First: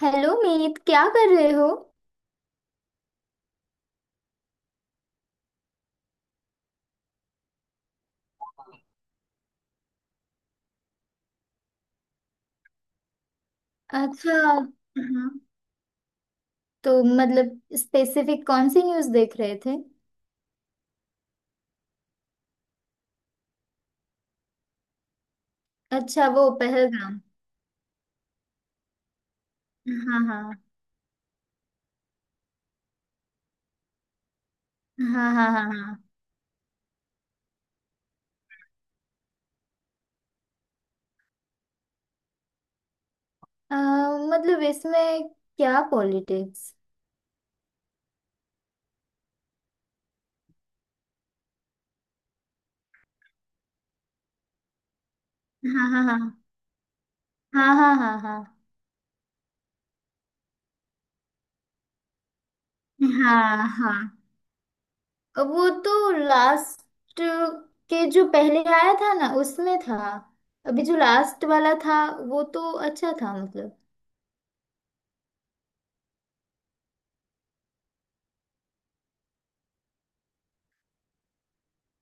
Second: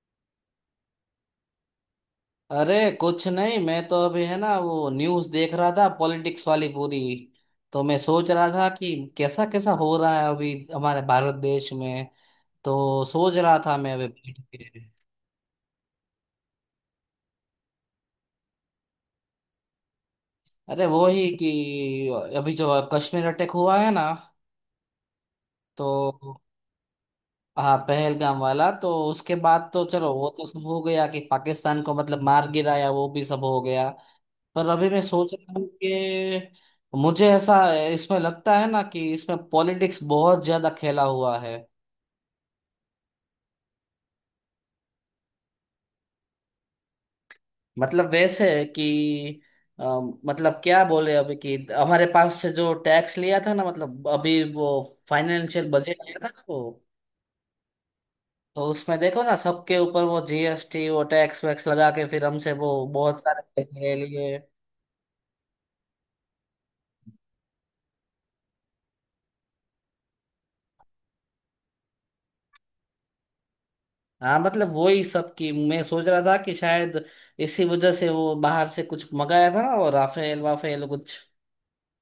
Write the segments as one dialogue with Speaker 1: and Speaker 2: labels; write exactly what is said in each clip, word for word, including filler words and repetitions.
Speaker 1: Hello Meet, क्या कर रहे हो?
Speaker 2: अरे, कुछ नहीं, मैं तो अभी है ना वो न्यूज़ देख रहा था, पॉलिटिक्स वाली पूरी। तो मैं सोच रहा था कि कैसा कैसा हो रहा है अभी हमारे भारत देश में। तो सोच रहा था मैं अभी
Speaker 1: अच्छा।
Speaker 2: बैठ के।
Speaker 1: हाँ। तो मतलब स्पेसिफिक कौन सी न्यूज़ देख रहे थे?
Speaker 2: अरे वो ही कि अभी जो कश्मीर अटैक हुआ है ना,
Speaker 1: अच्छा,
Speaker 2: तो
Speaker 1: वो पहलगाम।
Speaker 2: हाँ, पहलगाम वाला। तो उसके बाद तो चलो
Speaker 1: हाँ,
Speaker 2: वो तो
Speaker 1: हाँ।
Speaker 2: सब हो गया कि पाकिस्तान को मतलब मार गिराया, वो भी सब हो गया। पर अभी मैं
Speaker 1: हाँ,
Speaker 2: सोच
Speaker 1: हाँ,
Speaker 2: रहा
Speaker 1: हाँ,
Speaker 2: हूँ
Speaker 1: हाँ।
Speaker 2: कि मुझे ऐसा इसमें लगता है ना कि इसमें पॉलिटिक्स बहुत ज्यादा खेला हुआ है।
Speaker 1: अ, मतलब इसमें क्या पॉलिटिक्स?
Speaker 2: मतलब वैसे है कि अ, मतलब क्या बोले अभी, कि हमारे पास से जो टैक्स लिया था ना, मतलब अभी वो फाइनेंशियल
Speaker 1: हाँ,
Speaker 2: बजट आया
Speaker 1: हाँ,
Speaker 2: था ना वो।
Speaker 1: हाँ। हाँ, हाँ, हाँ,
Speaker 2: तो उसमें देखो ना, सबके ऊपर वो जीएसटी, वो टैक्स वैक्स लगा के फिर हमसे वो बहुत सारे
Speaker 1: हाँ। हाँ,
Speaker 2: पैसे
Speaker 1: हाँ।
Speaker 2: ले लिए।
Speaker 1: अ, वो तो लास्ट के जो पहले आया था ना उसमें था। अभी जो लास्ट वाला था, वो तो अच्छा था मतलब।
Speaker 2: हाँ, मतलब वही सब की मैं सोच रहा था कि शायद इसी वजह से वो बाहर से कुछ मंगाया था ना, वो राफेल वाफेल कुछ।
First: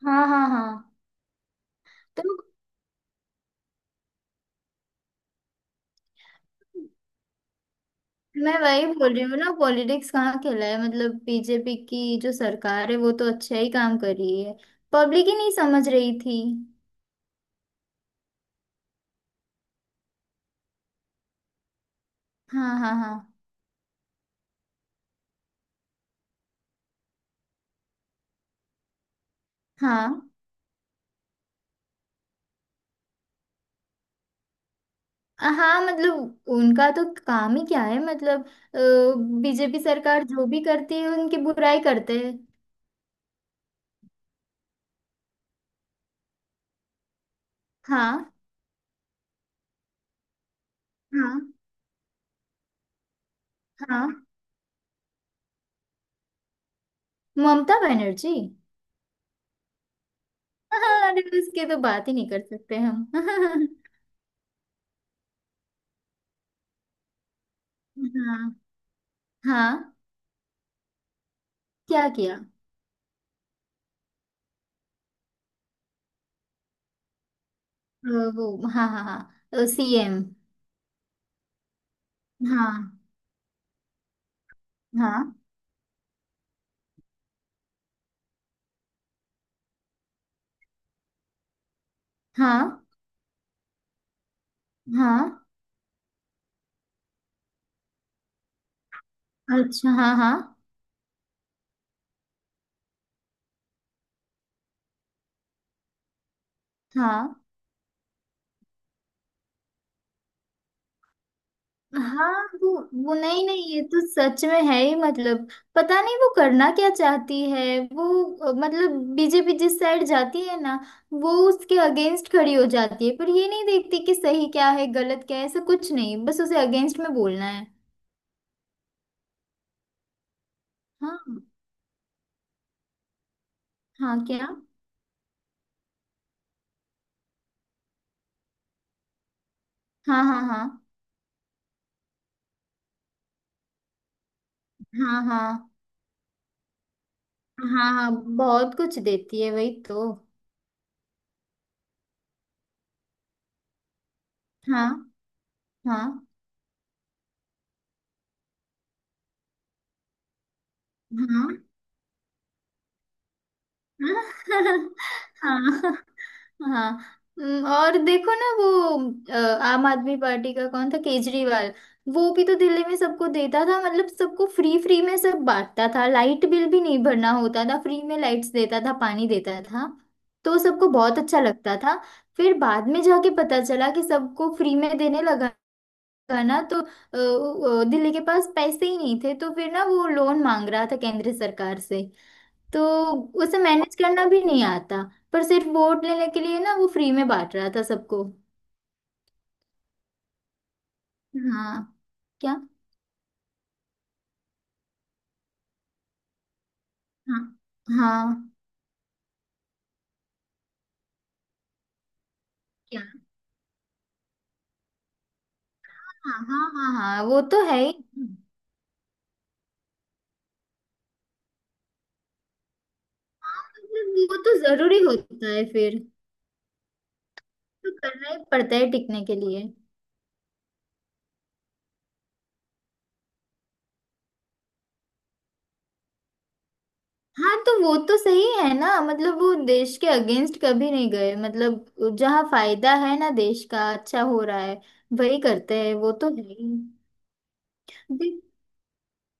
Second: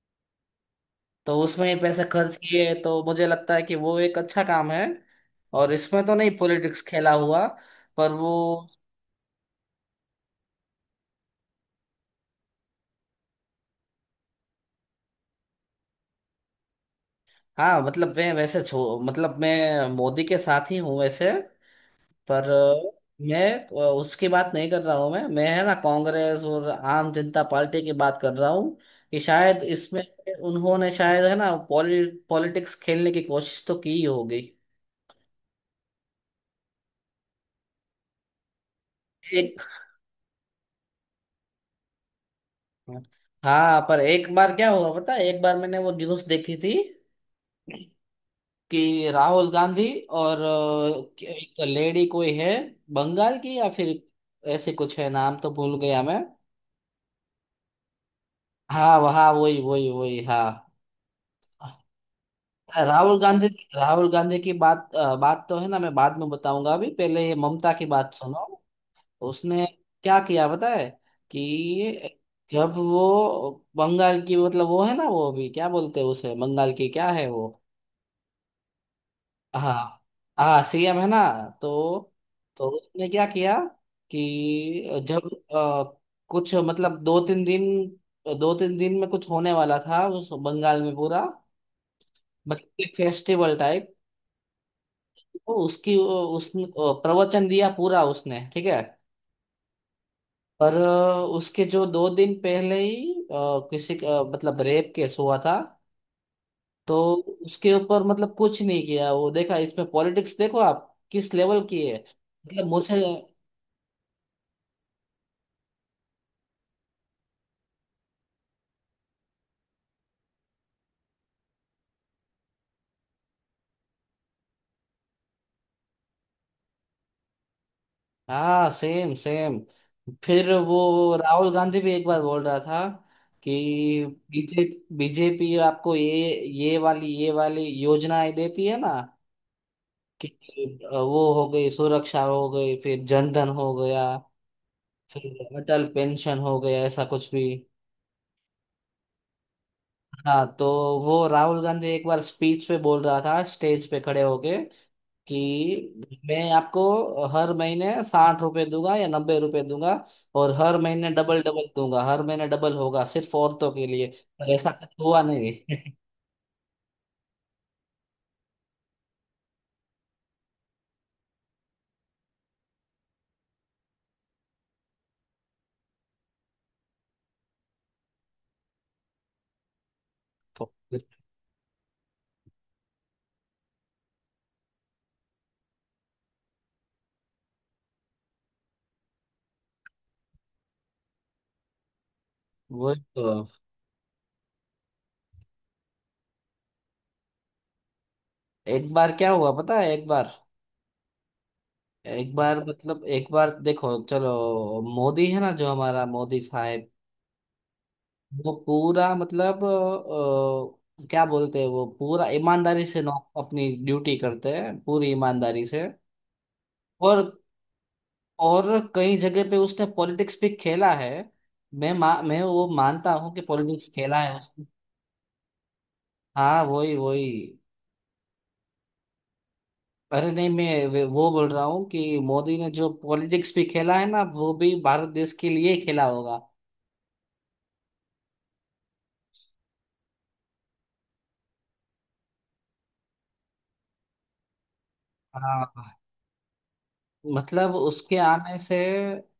Speaker 1: हाँ, हाँ, हाँ।
Speaker 2: तो उसमें ही पैसे
Speaker 1: तो
Speaker 2: खर्च किए, तो मुझे लगता है कि वो एक अच्छा काम है। और इसमें तो नहीं पॉलिटिक्स खेला हुआ, पर वो।
Speaker 1: मैं वही बोल रही हूँ ना, पॉलिटिक्स कहाँ खेला है? मतलब बीजेपी की जो सरकार है वो तो अच्छा ही काम कर रही है। पब्लिक ही नहीं समझ रही थी।
Speaker 2: हाँ, मतलब मैं वैसे छो मतलब मैं मोदी के साथ ही हूँ वैसे। पर
Speaker 1: हाँ, हाँ।
Speaker 2: अ, मैं अ, उसकी बात नहीं कर रहा हूँ, मैं मैं है ना कांग्रेस और आम जनता पार्टी की बात कर रहा हूँ कि शायद इसमें
Speaker 1: हाँ,
Speaker 2: उन्होंने शायद है ना पॉलि पॉलिटिक्स खेलने की कोशिश तो की ही होगी।
Speaker 1: हाँ। हाँ। मतलब उनका तो काम ही क्या है? मतलब
Speaker 2: एक
Speaker 1: बीजेपी सरकार जो भी करती है उनकी बुराई करते हैं।
Speaker 2: हाँ, पर एक बार क्या हुआ पता है? एक बार मैंने वो न्यूज़ देखी थी
Speaker 1: हाँ।
Speaker 2: कि राहुल गांधी और अ, कि-
Speaker 1: हाँ।
Speaker 2: एक तो लेडी कोई है, बंगाल की या फिर
Speaker 1: हाँ।
Speaker 2: ऐसे कुछ है, नाम तो भूल गया मैं।
Speaker 1: ममता बनर्जी।
Speaker 2: हाँ वहाँ, वही वही वही, हाँ।
Speaker 1: हाँ, अरे उसके तो बात ही नहीं कर सकते हम।
Speaker 2: राहुल गांधी राहुल गांधी की बात अ, बात तो है ना, मैं बाद में बताऊंगा, अभी पहले ये ममता की बात सुनो।
Speaker 1: हाँ।
Speaker 2: उसने
Speaker 1: हाँ।
Speaker 2: क्या किया पता है?
Speaker 1: क्या
Speaker 2: कि
Speaker 1: किया? अ,
Speaker 2: जब वो बंगाल की मतलब, वो है ना, वो अभी क्या बोलते हैं उसे, बंगाल की क्या है वो,
Speaker 1: वो। हाँ, हाँ, हाँ,
Speaker 2: हाँ
Speaker 1: सीएम।
Speaker 2: हाँ सीएम है ना। तो तो
Speaker 1: हाँ,
Speaker 2: उसने क्या किया कि जब
Speaker 1: हाँ,
Speaker 2: अ, कुछ मतलब, दो तीन दिन दो तीन दिन में कुछ होने वाला था उस बंगाल में, पूरा मतलब
Speaker 1: हाँ,
Speaker 2: कि फेस्टिवल टाइप।
Speaker 1: हाँ।
Speaker 2: तो उसकी उसने अ, प्रवचन दिया पूरा, उसने ठीक है।
Speaker 1: अच्छा, हाँ, हाँ,
Speaker 2: पर अ, उसके जो दो दिन पहले ही अ, किसी का मतलब रेप केस हुआ था। तो
Speaker 1: हाँ,
Speaker 2: उसके ऊपर मतलब कुछ नहीं किया वो, देखा इसमें पॉलिटिक्स, देखो आप किस लेवल की है।
Speaker 1: हाँ।
Speaker 2: मतलब
Speaker 1: वो
Speaker 2: मुझे,
Speaker 1: वो नहीं, नहीं, ये तो सच में है ही मतलब। पता नहीं वो करना क्या चाहती है। वो अ, मतलब बीजेपी जिस साइड जाती है ना, वो उसके अगेंस्ट खड़ी हो जाती है, पर ये नहीं देखती कि सही क्या है गलत क्या है। ऐसा कुछ नहीं, बस उसे अगेंस्ट में बोलना है।
Speaker 2: हाँ सेम सेम। फिर वो
Speaker 1: हाँ,
Speaker 2: राहुल गांधी भी एक बार बोल रहा था कि
Speaker 1: हाँ। क्या?
Speaker 2: बीजे बीजेपी आपको ये, ये वाली ये वाली योजनाएं देती है ना,
Speaker 1: हाँ,
Speaker 2: कि
Speaker 1: हाँ, हाँ।
Speaker 2: वो हो गई सुरक्षा हो गई, फिर जनधन हो गया,
Speaker 1: हाँ, हाँ,
Speaker 2: फिर अटल पेंशन हो गया, ऐसा कुछ भी।
Speaker 1: हाँ, हाँ। बहुत कुछ देती है, वही तो।
Speaker 2: हाँ, तो वो राहुल गांधी एक बार स्पीच पे बोल रहा था स्टेज पे खड़े होके
Speaker 1: हाँ, हाँ,
Speaker 2: कि मैं आपको हर महीने साठ रुपए दूंगा या नब्बे रुपए दूंगा, और हर महीने डबल
Speaker 1: हाँ।
Speaker 2: डबल दूंगा, हर महीने डबल होगा सिर्फ औरतों के लिए। पर ऐसा कुछ हुआ नहीं।
Speaker 1: हाँ। हाँ। हम्म, और देखो ना, वो अ, आम आदमी पार्टी का कौन था, केजरीवाल। वो भी तो दिल्ली में सबको देता था, मतलब सबको फ्री फ्री में सब बांटता था, लाइट बिल भी नहीं भरना होता था, फ्री में लाइट्स देता था, पानी देता था। तो
Speaker 2: तो
Speaker 1: सबको बहुत अच्छा लगता था। फिर बाद में जाके पता चला कि सबको फ्री में देने लगा ना, तो अ, अ, दिल्ली के पास पैसे ही नहीं थे, तो फिर ना वो लोन मांग रहा था केंद्र सरकार से। तो
Speaker 2: वो तो
Speaker 1: उसे मैनेज करना भी नहीं आता, पर सिर्फ वोट लेने के लिए ना वो फ्री में बांट रहा था सबको।
Speaker 2: एक बार क्या हुआ पता है? एक बार
Speaker 1: हाँ।
Speaker 2: एक
Speaker 1: क्या?
Speaker 2: बार मतलब एक बार, देखो चलो, मोदी है ना जो हमारा मोदी साहब,
Speaker 1: हाँ, हाँ।
Speaker 2: वो पूरा मतलब, अ, क्या बोलते हैं वो, पूरा ईमानदारी से
Speaker 1: क्या?
Speaker 2: नौ अपनी ड्यूटी करते हैं पूरी ईमानदारी से।
Speaker 1: हाँ, हाँ, हाँ, हाँ,
Speaker 2: और
Speaker 1: वो तो है ही।
Speaker 2: और कई जगह पे उसने पॉलिटिक्स भी खेला है। मैं मा, मैं वो मानता हूँ कि
Speaker 1: हाँ,
Speaker 2: पॉलिटिक्स खेला
Speaker 1: मतलब
Speaker 2: है
Speaker 1: वो तो
Speaker 2: उसने।
Speaker 1: जरूरी होता है फिर।
Speaker 2: हाँ वही वही।
Speaker 1: तो करना ही पड़ता है टिकने के लिए।
Speaker 2: अरे नहीं मैं, वे- वो बोल रहा हूँ कि मोदी ने जो पॉलिटिक्स भी खेला है ना वो भी भारत देश के लिए ही खेला होगा।
Speaker 1: हाँ, तो वो तो सही है ना, मतलब वो देश के अगेंस्ट कभी नहीं गए। मतलब जहाँ फायदा है ना, देश का अच्छा हो रहा है, वही
Speaker 2: हाँ,
Speaker 1: करते हैं। वो तो है ही।
Speaker 2: मतलब उसके
Speaker 1: देख-
Speaker 2: आने से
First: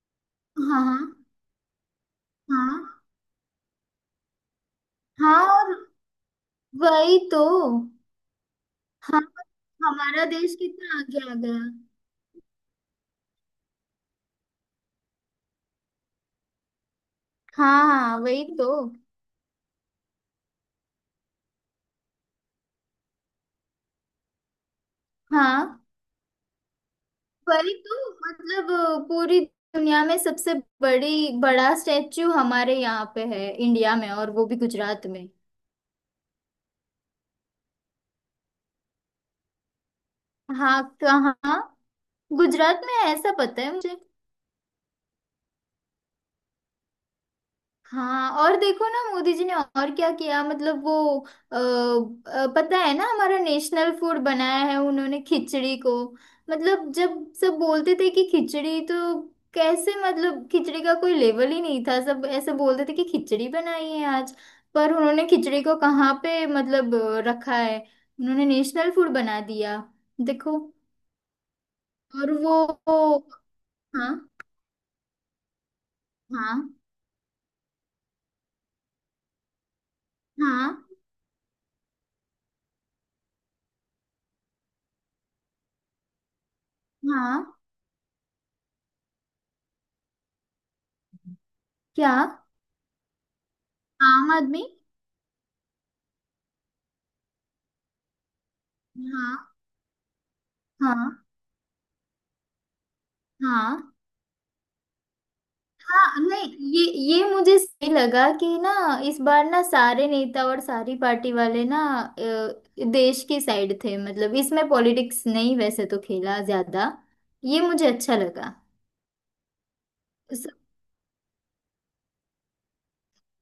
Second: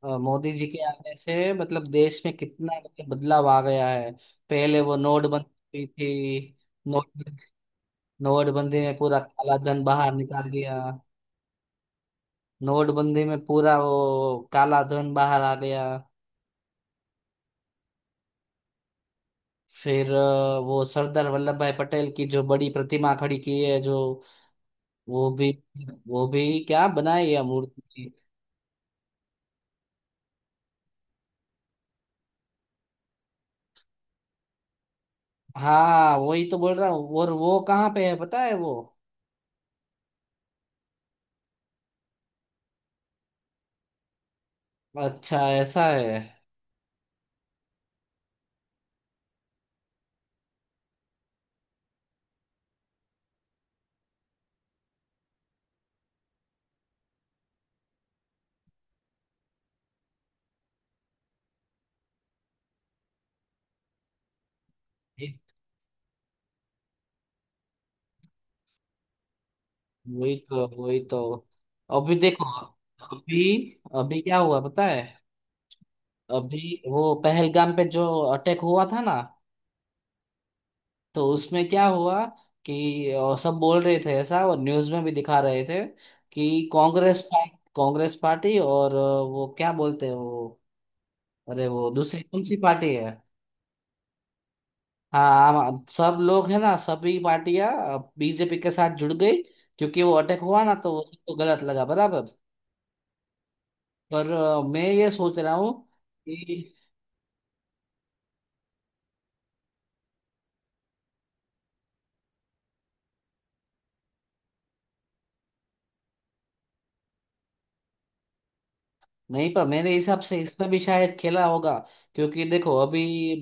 Speaker 2: अ, मोदी जी के
Speaker 1: हाँ,
Speaker 2: आने
Speaker 1: हाँ।
Speaker 2: से मतलब देश में कितना
Speaker 1: हाँ।
Speaker 2: मतलब बदलाव आ गया है। पहले वो
Speaker 1: हाँ, और
Speaker 2: नोटबंदी हुई थी। नोट
Speaker 1: वही तो।
Speaker 2: नोटबंदी में पूरा
Speaker 1: हाँ।
Speaker 2: काला धन बाहर
Speaker 1: हमारा
Speaker 2: निकाल
Speaker 1: देश
Speaker 2: दिया।
Speaker 1: कितना आगे आ गया।
Speaker 2: नोटबंदी में पूरा वो काला धन बाहर आ गया।
Speaker 1: हाँ, हाँ, वही तो।
Speaker 2: फिर अ, वो सरदार वल्लभ भाई पटेल की जो बड़ी प्रतिमा खड़ी की है जो, वो भी
Speaker 1: हाँ।
Speaker 2: वो भी क्या बनाई है
Speaker 1: वही
Speaker 2: मूर्ति।
Speaker 1: तो। मतलब अ, पूरी दुनिया में सबसे बड़ी बड़ा स्टेच्यू हमारे यहाँ पे है, इंडिया में, और वो भी गुजरात में।
Speaker 2: हाँ हाँ, वही तो बोल रहा हूँ, और वो कहाँ पे है पता है वो?
Speaker 1: हाँ। कहाँ? गुजरात में है ऐसा पता है मुझे।
Speaker 2: अच्छा ऐसा है।
Speaker 1: हाँ, और देखो ना मोदी जी ने और क्या किया, मतलब वो अ, अ, पता है ना, हमारा नेशनल फूड बनाया है उन्होंने खिचड़ी को। मतलब जब सब बोलते थे कि खिचड़ी तो कैसे, मतलब खिचड़ी का कोई लेवल ही नहीं था, सब ऐसे बोलते थे कि खिचड़ी बनाई है आज। पर उन्होंने खिचड़ी को कहाँ पे मतलब अ, रखा है, उन्होंने नेशनल फूड बना दिया।
Speaker 2: वही
Speaker 1: देखो।
Speaker 2: तो वही तो, अभी
Speaker 1: और
Speaker 2: देखो,
Speaker 1: वो वो-
Speaker 2: अभी
Speaker 1: हाँ।
Speaker 2: अभी क्या हुआ पता है? अभी
Speaker 1: हाँ,
Speaker 2: वो पहलगाम पे जो अटैक हुआ था ना,
Speaker 1: हाँ,
Speaker 2: तो उसमें क्या हुआ कि अ, सब बोल रहे थे ऐसा, और न्यूज में भी दिखा रहे थे कि कांग्रेस
Speaker 1: हाँ।
Speaker 2: पा- कांग्रेस पार्टी और अ, वो क्या बोलते हैं वो, अरे वो
Speaker 1: क्या?
Speaker 2: दूसरी कौन सी पार्टी है?
Speaker 1: आम आदमी।
Speaker 2: हाँ आम- सब लोग है ना, सभी पार्टियां बीजेपी के साथ जुड़ गई,
Speaker 1: हाँ।
Speaker 2: क्योंकि वो अटैक हुआ ना तो वो
Speaker 1: हाँ,
Speaker 2: सबको गलत लगा बराबर।
Speaker 1: हाँ,
Speaker 2: पर अ, मैं ये सोच रहा हूँ।
Speaker 1: हाँ। नहीं, ये ये मुझे सही लगा कि ना, इस बार ना सारे नेता और सारी पार्टी वाले ना अ, देश की साइड थे। मतलब इसमें पॉलिटिक्स नहीं वैसे तो खेला ज्यादा, ये मुझे अच्छा लगा।
Speaker 2: नहीं पर मेरे हिसाब से
Speaker 1: सब-
Speaker 2: इसमें भी शायद खेला होगा, क्योंकि देखो अभी,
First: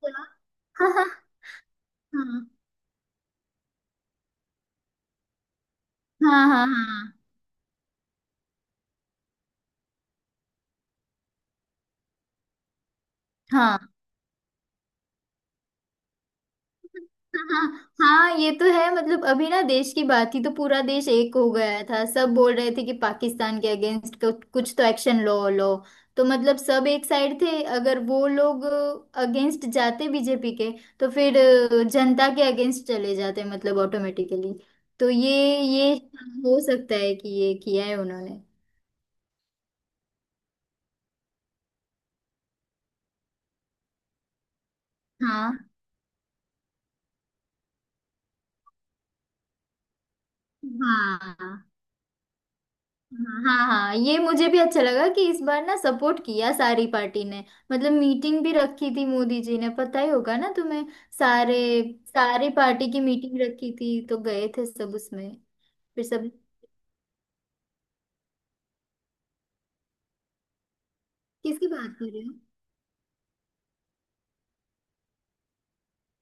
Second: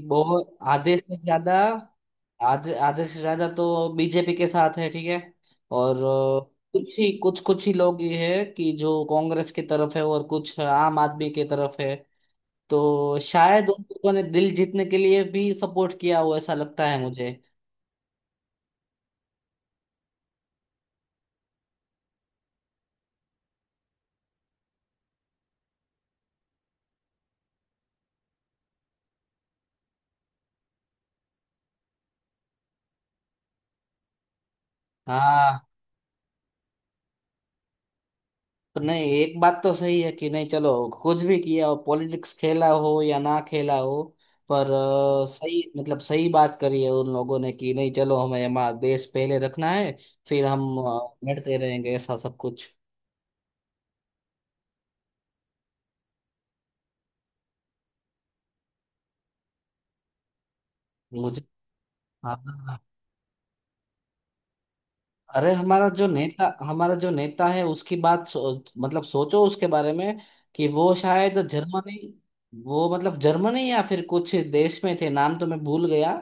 Speaker 2: बहुत
Speaker 1: हाँ,
Speaker 2: आधे
Speaker 1: हाँ।
Speaker 2: से ज्यादा,
Speaker 1: हाँ,
Speaker 2: आधे आधे से ज्यादा तो बीजेपी के साथ है ठीक है। और
Speaker 1: हाँ।
Speaker 2: अ,
Speaker 1: हाँ।
Speaker 2: कुछ ही
Speaker 1: हाँ,
Speaker 2: कुछ कुछ ही लोग ये है कि जो कांग्रेस की तरफ है, और कुछ आम आदमी की तरफ है। तो शायद उन
Speaker 1: हाँ,
Speaker 2: लोगों ने दिल जीतने के लिए भी सपोर्ट किया हो, ऐसा लगता है मुझे।
Speaker 1: हाँ, हाँ। ये तो है, मतलब अभी ना देश की बात थी तो पूरा देश एक हो गया था, सब बोल रहे थे कि पाकिस्तान के अगेंस्ट कुछ तो एक्शन लो, लो। तो मतलब सब एक साइड थे। अगर वो लोग अगेंस्ट जाते बीजेपी के, तो फिर अ, जनता के अगेंस्ट चले जाते, मतलब ऑटोमेटिकली। तो ये
Speaker 2: हाँ
Speaker 1: ये हो सकता है कि ये किया है उन्होंने।
Speaker 2: तो, नहीं एक बात तो सही है कि नहीं चलो, कुछ भी किया हो, पॉलिटिक्स खेला हो या ना खेला हो, पर अ, सही,
Speaker 1: हाँ
Speaker 2: मतलब सही बात करी है उन लोगों ने कि नहीं चलो, हमें हमारा देश पहले रखना है, फिर हम अ, लड़ते
Speaker 1: हाँ।
Speaker 2: रहेंगे ऐसा सब कुछ।
Speaker 1: हाँ। हाँ। हाँ, ये मुझे भी अच्छा लगा कि इस बार ना सपोर्ट किया सारी पार्टी ने। मतलब मीटिंग भी रखी थी मोदी जी ने, पता ही होगा ना तुम्हें।
Speaker 2: मुझे,
Speaker 1: सारे
Speaker 2: हाँ।
Speaker 1: सारी पार्टी की मीटिंग रखी थी, तो गए थे सब उसमें।
Speaker 2: अरे हमारा
Speaker 1: फिर
Speaker 2: जो
Speaker 1: सब
Speaker 2: नेता हमारा जो नेता है उसकी बात सो, मतलब सोचो उसके बारे में, कि वो शायद
Speaker 1: किसकी
Speaker 2: जर्मनी,
Speaker 1: बात कर रहे हो?
Speaker 2: वो मतलब जर्मनी या फिर कुछ देश में थे, नाम तो मैं भूल गया।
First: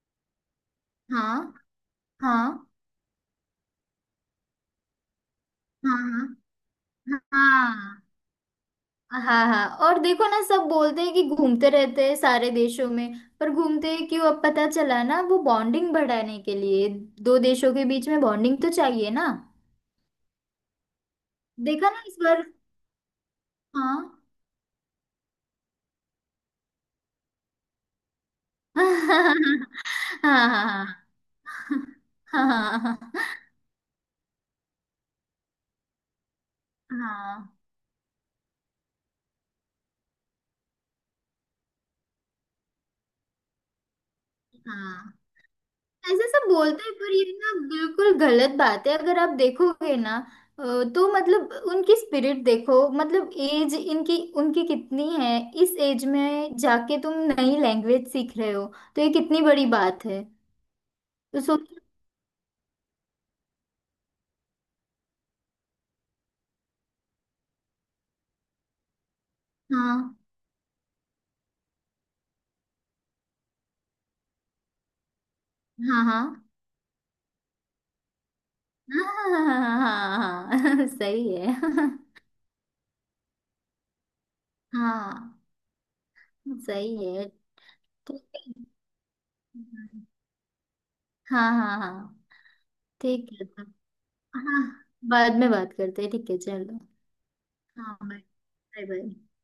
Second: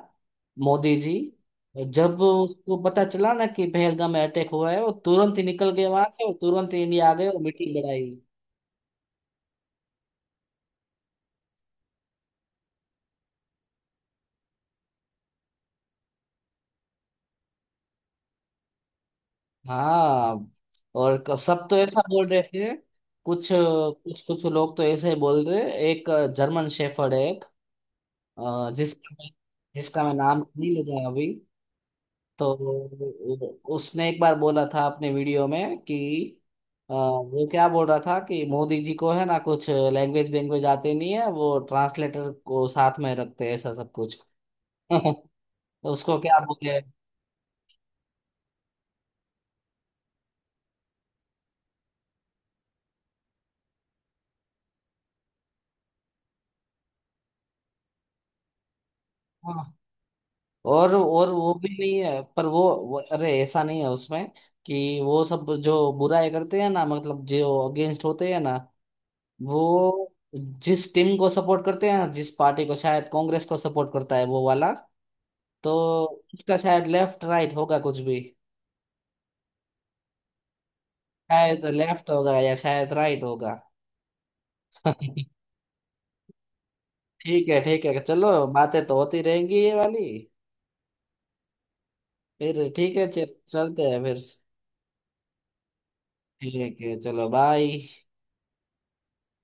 Speaker 2: मोदी जी,
Speaker 1: हाँ,
Speaker 2: जब
Speaker 1: हाँ,
Speaker 2: उसको पता चला ना कि पहलगाम में अटैक हुआ है, वो तुरंत ही निकल गए वहां से,
Speaker 1: हाँ,
Speaker 2: और तुरंत ही इंडिया आ
Speaker 1: हाँ।
Speaker 2: गए और मीटिंग
Speaker 1: हाँ,
Speaker 2: बढ़ाई।
Speaker 1: हाँ, हाँ, हाँ, और देखो ना, सब बोलते हैं कि घूमते रहते हैं सारे देशों में, पर घूमते हैं क्यों? अब पता चला ना, वो बॉन्डिंग बढ़ाने के लिए। दो देशों के बीच में बॉन्डिंग तो चाहिए ना।
Speaker 2: हाँ, और क- सब तो
Speaker 1: देखा
Speaker 2: ऐसा
Speaker 1: ना इस
Speaker 2: बोल रहे
Speaker 1: बार।
Speaker 2: थे, कुछ
Speaker 1: हाँ।
Speaker 2: कुछ कुछ लोग तो ऐसे ही बोल रहे। एक जर्मन शेफर्ड है अ, जिसका मैं जिसका मैं नाम
Speaker 1: हाँ,
Speaker 2: नहीं
Speaker 1: हाँ,
Speaker 2: लूंगा अभी।
Speaker 1: हाँ,
Speaker 2: तो
Speaker 1: हाँ,
Speaker 2: वो- उसने एक बार बोला था अपने वीडियो में कि अ, वो क्या बोल रहा था कि मोदी जी को है ना कुछ लैंग्वेज वैंग्वेज आते नहीं है, वो ट्रांसलेटर को साथ में रखते हैं, ऐसा सब कुछ।
Speaker 1: हाँ।
Speaker 2: तो उसको
Speaker 1: ऐसे
Speaker 2: क्या
Speaker 1: सब
Speaker 2: बोले?
Speaker 1: बोलते हैं, पर ये ना बिल्कुल गलत बात है। अगर आप देखोगे ना, अ, तो मतलब उनकी स्पिरिट देखो, मतलब एज इनकी उनकी कितनी है। इस एज में जाके तुम नई लैंग्वेज सीख रहे हो, तो ये कितनी
Speaker 2: हाँ।
Speaker 1: बड़ी बात है।
Speaker 2: और और
Speaker 1: तो
Speaker 2: वो भी
Speaker 1: सोचो।
Speaker 2: नहीं है, पर वो, वो, अरे ऐसा नहीं है उसमें, कि वो सब जो बुराई करते हैं ना, मतलब जो अगेंस्ट होते हैं ना, वो
Speaker 1: हाँ,
Speaker 2: जिस टीम को सपोर्ट करते हैं, जिस पार्टी को, शायद कांग्रेस को सपोर्ट करता है वो वाला। तो
Speaker 1: हाँ, हाँ।
Speaker 2: उसका शायद लेफ्ट राइट होगा कुछ भी,
Speaker 1: हाँ, हाँ, हाँ। हाँ, सही है।
Speaker 2: शायद लेफ्ट होगा या शायद राइट होगा।
Speaker 1: हाँ। सही है।
Speaker 2: ठीक है ठीक है, चलो
Speaker 1: ठीक
Speaker 2: बातें तो होती रहेंगी ये वाली।
Speaker 1: है। हाँ, हाँ, हाँ।
Speaker 2: फिर ठीक है, चे-
Speaker 1: ठीक है तब।
Speaker 2: चलते हैं फिर।
Speaker 1: हाँ, बाद में बात करते हैं, ठीक है, चलो।
Speaker 2: ठीक है चलो, बाय।
Speaker 1: हाँ, बाय। Bye, bye.